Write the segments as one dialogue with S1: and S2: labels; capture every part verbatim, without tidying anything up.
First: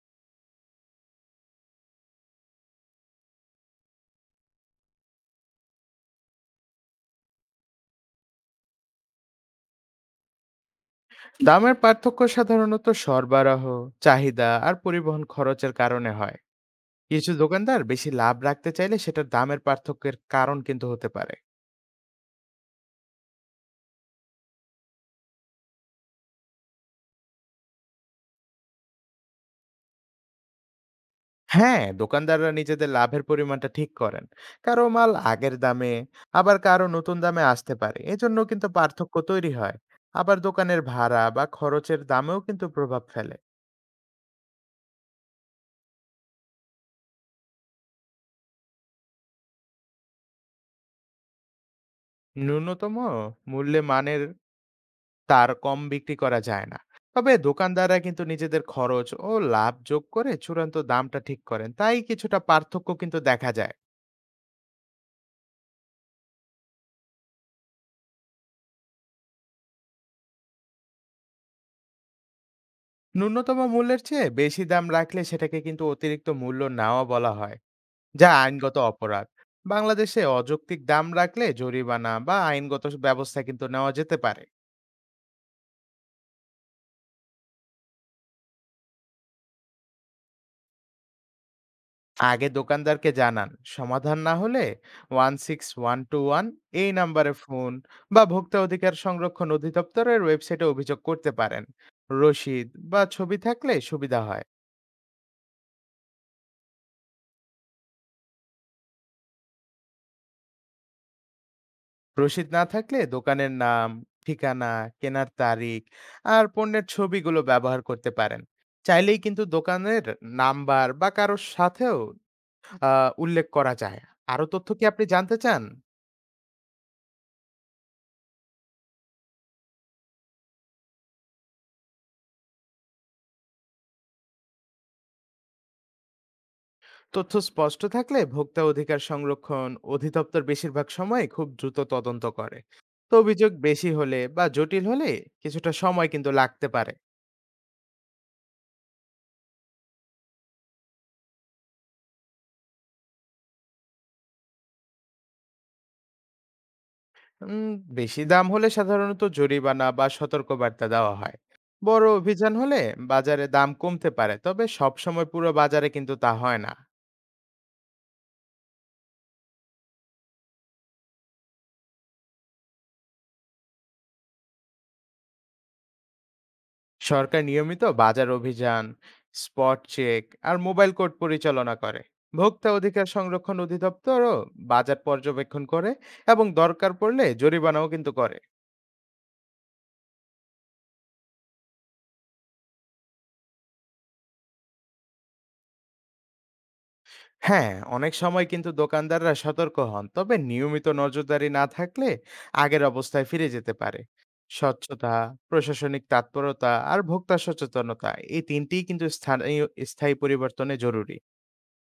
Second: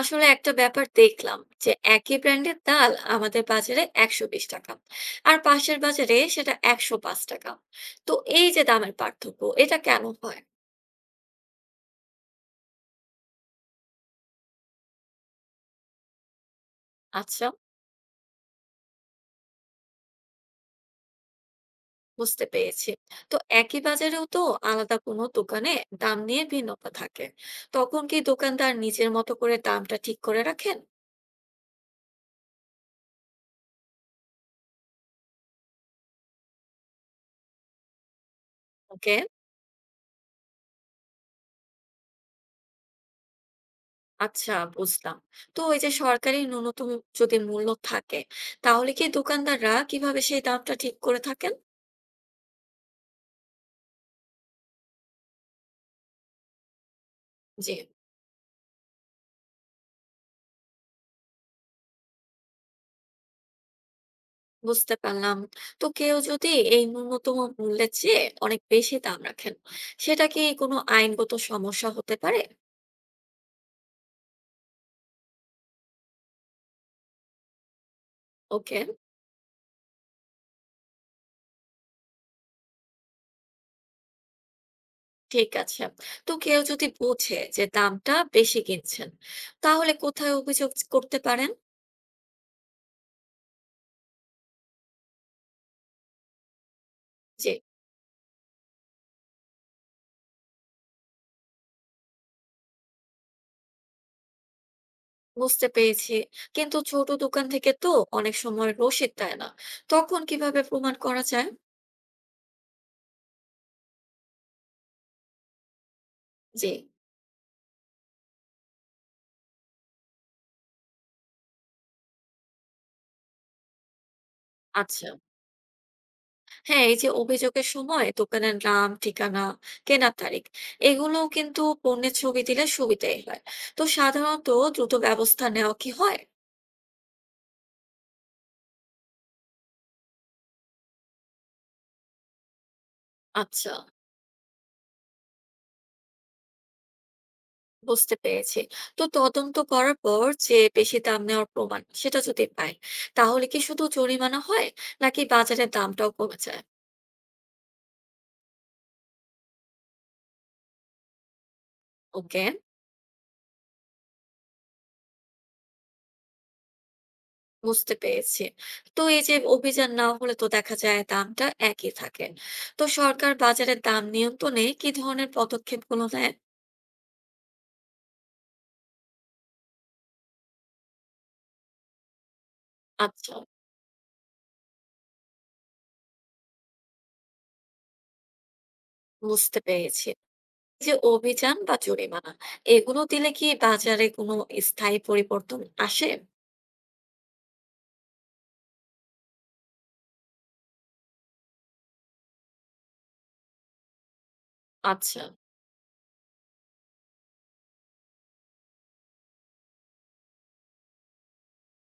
S1: আসলে একটা ব্যাপার দেখলাম যে একই ব্র্যান্ডের ডাল আমাদের বাজারে একশো বিশ টাকা। আর পাশের বাজারে সেটা একশো পাঁচ টাকা। তো এই যে দামের পার্থক্য, এটা কেন হয়?
S2: দামের পার্থক্য সাধারণত সরবরাহ, চাহিদা আর পরিবহন খরচের কারণে হয়। কিছু
S1: আচ্ছা,
S2: দোকানদার বেশি লাভ রাখতে চাইলে সেটার দামের পার্থক্যের কারণ কিন্তু হতে পারে।
S1: বুঝতে পেরেছি। তো একই বাজারেও তো আলাদা কোনো দোকানে দাম নিয়ে ভিন্নতা থাকে, তখন কি দোকানদার নিজের মতো করে দামটা ঠিক করে রাখেন?
S2: হ্যাঁ, দোকানদাররা নিজেদের লাভের পরিমাণটা ঠিক করেন। কারো মাল আগের দামে, আবার কারো নতুন দামে আসতে পারে। এজন্য কিন্তু পার্থক্য
S1: ওকে।
S2: তৈরি হয়। আবার দোকানের ভাড়া বা খরচের দামেও কিন্তু প্রভাব ফেলে।
S1: আচ্ছা, বুঝলাম। তো ওই যে সরকারি ন্যূনতম যদি মূল্য থাকে, তাহলে কি দোকানদাররা কিভাবে সেই দামটা ঠিক করে থাকেন?
S2: ন্যূনতম মূল্যে মানের তার কম বিক্রি করা যায় না। তবে
S1: জি,
S2: দোকানদাররা কিন্তু নিজেদের খরচ ও লাভ যোগ করে চূড়ান্ত দামটা ঠিক করেন। তাই কিছুটা পার্থক্য কিন্তু দেখা যায়।
S1: বুঝতে পারলাম। তো কেউ যদি এই ন্যূনতম মূল্যের চেয়ে অনেক বেশি দাম রাখেন, সেটা কি কোনো আইনগত সমস্যা হতে পারে?
S2: ন্যূনতম মূল্যের চেয়ে বেশি দাম রাখলে সেটাকে কিন্তু অতিরিক্ত মূল্য নেওয়া বলা হয়, যা আইনগত
S1: ওকে।
S2: অপরাধ। বাংলাদেশে অযৌক্তিক দাম রাখলে জরিমানা বা আইনগত ব্যবস্থা কিন্তু নেওয়া যেতে পারে।
S1: ঠিক আছে। তো কেউ যদি বোঝে যে দামটা বেশি কিনছেন, তাহলে কোথায় অভিযোগ করতে পারেন?
S2: আগে দোকানদারকে জানান, সমাধান না হলে one six one two one এই নাম্বারে
S1: যে,
S2: ফোন বা ভোক্তা অধিকার সংরক্ষণ অধিদপ্তরের ওয়েবসাইটে অভিযোগ করতে পারেন। রসিদ বা ছবি থাকলে সুবিধা হয়।
S1: বুঝতে পেরেছি। কিন্তু ছোট দোকান থেকে তো অনেক সময় রসিদ দেয় না, তখন কিভাবে প্রমাণ করা যায়?
S2: রসিদ না থাকলে দোকানের নাম, ঠিকানা, কেনার তারিখ আর
S1: জি।
S2: পণ্যের ছবিগুলো ব্যবহার করতে পারেন। চাইলেই কিন্তু দোকানের নাম্বার বা কারোর সাথেও আহ, উল্লেখ করা যায়। আরো তথ্য কি আপনি
S1: আচ্ছা,
S2: জানতে চান?
S1: হ্যাঁ, এই যে অভিযোগের সময় দোকানের নাম, ঠিকানা, কেনার তারিখ এগুলোও কিন্তু পণ্যের ছবি দিলে সুবিধাই হয়। তো সাধারণত দ্রুত ব্যবস্থা নেওয়া কি হয়?
S2: তথ্য স্পষ্ট থাকলে ভোক্তা অধিকার সংরক্ষণ অধিদপ্তর বেশিরভাগ সময় খুব দ্রুত তদন্ত করে। তো অভিযোগ
S1: আচ্ছা,
S2: বেশি হলে বা জটিল হলে কিছুটা সময় কিন্তু লাগতে পারে।
S1: বুঝতে পেরেছি। তো তদন্ত করার পর যে বেশি দাম নেওয়ার প্রমাণ সেটা যদি পায়, তাহলে কি শুধু জরিমানা হয় নাকি বাজারের দামটাও কমে যায়?
S2: উম, বেশি দাম হলে সাধারণত জরিমানা বা সতর্কবার্তা দেওয়া হয়। বড়
S1: ওকে,
S2: অভিযান হলে বাজারে দাম কমতে পারে, তবে সব সময় পুরো বাজারে কিন্তু তা হয় না।
S1: বুঝতে পেরেছি। তো এই যে অভিযান না হলে তো দেখা যায় দামটা একই থাকে। তো সরকার বাজারের দাম নিয়ন্ত্রণে কি ধরনের পদক্ষেপগুলো নেয়?
S2: সরকার নিয়মিত বাজার অভিযান, স্পট চেক আর মোবাইল কোর্ট পরিচালনা করে। ভোক্তা অধিকার
S1: আচ্ছা,
S2: সংরক্ষণ অধিদপ্তরও বাজার পর্যবেক্ষণ করে এবং দরকার পড়লে জরিমানাও কিন্তু করে।
S1: বুঝতে পেরেছি। এই যে অভিযান বা জরিমানা এগুলো দিলে কি বাজারে কোনো স্থায়ী পরিবর্তন আসে?
S2: হ্যাঁ, অনেক সময় কিন্তু দোকানদাররা সতর্ক হন, তবে নিয়মিত নজরদারি না থাকলে আগের অবস্থায় ফিরে যেতে পারে। স্বচ্ছতা,
S1: আচ্ছা,
S2: প্রশাসনিক তৎপরতা আর ভোক্তা সচেতনতা এই তিনটিই কিন্তু স্থানীয় স্থায়ী পরিবর্তনে জরুরি।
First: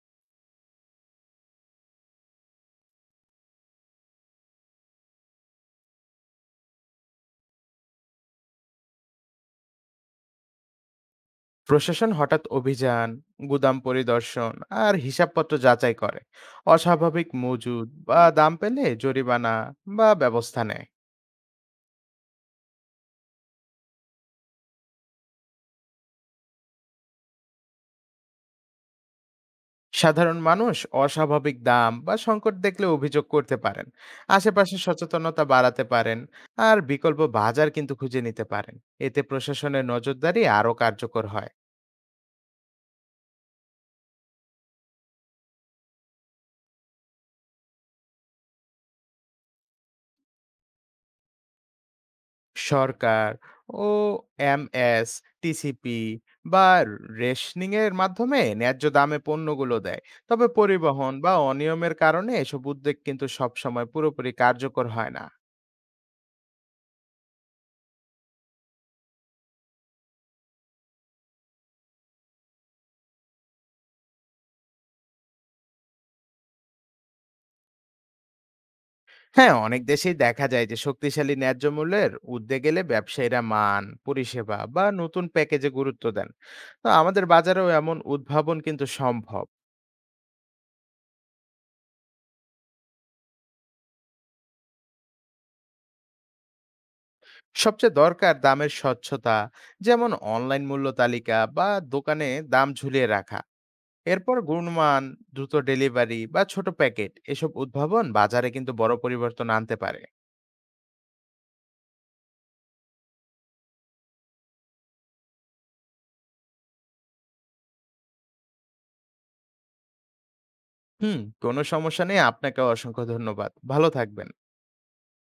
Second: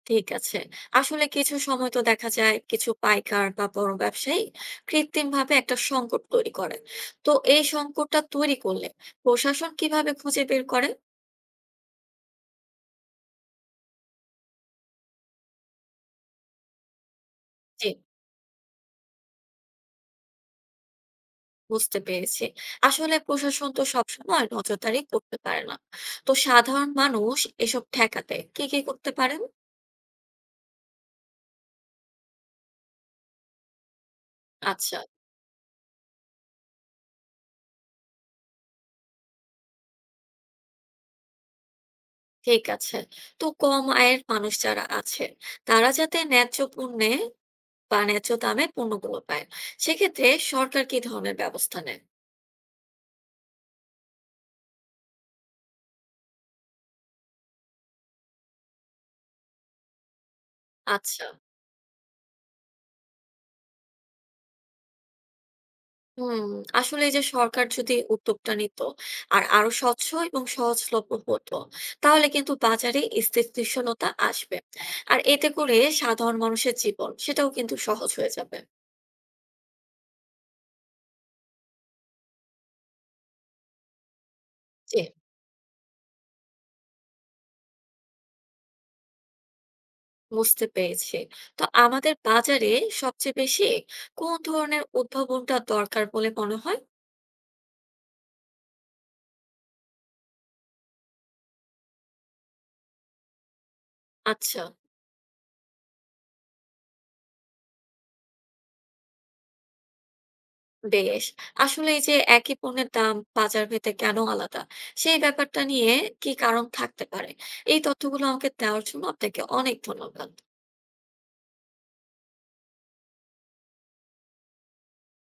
S1: ঠিক আছে। আসলে কিছু সময় তো দেখা যায় কিছু পাইকার বা বড় ব্যবসায়ী কৃত্রিমভাবে একটা সংকট তৈরি করে। তো এই সংকটটা তৈরি করলে প্রশাসন কিভাবে খুঁজে বের করে?
S2: প্রশাসন হঠাৎ অভিযান, গুদাম পরিদর্শন আর হিসাবপত্র যাচাই করে। অস্বাভাবিক মজুদ
S1: জি,
S2: বা দাম পেলে জরিমানা বা ব্যবস্থা নেয়।
S1: বুঝতে পেরেছি। আসলে প্রশাসন তো সবসময় নজরদারি করতে পারে না। তো সাধারণ মানুষ এসব ঠেকাতে কি, কি করতে পারেন?
S2: সাধারণ মানুষ অস্বাভাবিক দাম বা সংকট দেখলে অভিযোগ করতে পারেন, আশেপাশে
S1: আচ্ছা।
S2: সচেতনতা বাড়াতে পারেন আর বিকল্প বাজার কিন্তু খুঁজে নিতে পারেন। এতে প্রশাসনের নজরদারি আরও কার্যকর হয়।
S1: ঠিক আছে। তো কম আয়ের মানুষ যারা আছে, তারা যাতে ন্যায্য পণ্যে বা ন্যায্য দামে পণ্যগুলো পায়, সেক্ষেত্রে সরকার কি ধরনের ব্যবস্থা নেয়?
S2: সরকার ও এমএস, টিসিপি বা রেশনিং এর মাধ্যমে ন্যায্য দামে পণ্যগুলো দেয়। তবে পরিবহন
S1: আচ্ছা।
S2: বা অনিয়মের কারণে এসব উদ্যোগ কিন্তু সবসময় পুরোপুরি কার্যকর হয় না।
S1: হুম, আসলে এই যে সরকার যদি উদ্যোগটা নিত আর আরো স্বচ্ছ এবং সহজলভ্য হতো, তাহলে কিন্তু বাজারে স্থিতিশীলতা আসবে। আর এতে করে সাধারণ মানুষের জীবন, সেটাও কিন্তু সহজ হয়ে যাবে।
S2: হ্যাঁ, অনেক দেশেই দেখা যায় যে শক্তিশালী ন্যায্য মূল্যের উদ্যোগ গেলে ব্যবসায়ীরা মান, পরিষেবা বা
S1: জি।
S2: নতুন প্যাকেজে গুরুত্ব দেন। তো আমাদের বাজারেও এমন উদ্ভাবন কিন্তু সম্ভব।
S1: বুঝতে পেরেছি। তো আমাদের বাজারে সবচেয়ে বেশি কোন ধরনের উদ্ভাবনটা দরকার বলে মনে হয়?
S2: সবচেয়ে দরকার দামের স্বচ্ছতা, যেমন অনলাইন মূল্য তালিকা বা দোকানে দাম ঝুলিয়ে রাখা। এরপর
S1: আচ্ছা,
S2: গুণমান, দ্রুত ডেলিভারি বা ছোট প্যাকেট, এসব উদ্ভাবন বাজারে কিন্তু বড় পরিবর্তন আনতে পারে।
S1: বেশ। আসলে এই যে একই পণ্যের দাম বাজার ভেদে কেন আলাদা, সেই ব্যাপারটা নিয়ে কি কারণ থাকতে পারে, এই তথ্যগুলো আমাকে দেওয়ার জন্য আপনাকে অনেক ধন্যবাদ।
S2: হুম, কোনো সমস্যা নেই। আপনাকে অসংখ্য ধন্যবাদ, ভালো থাকবেন।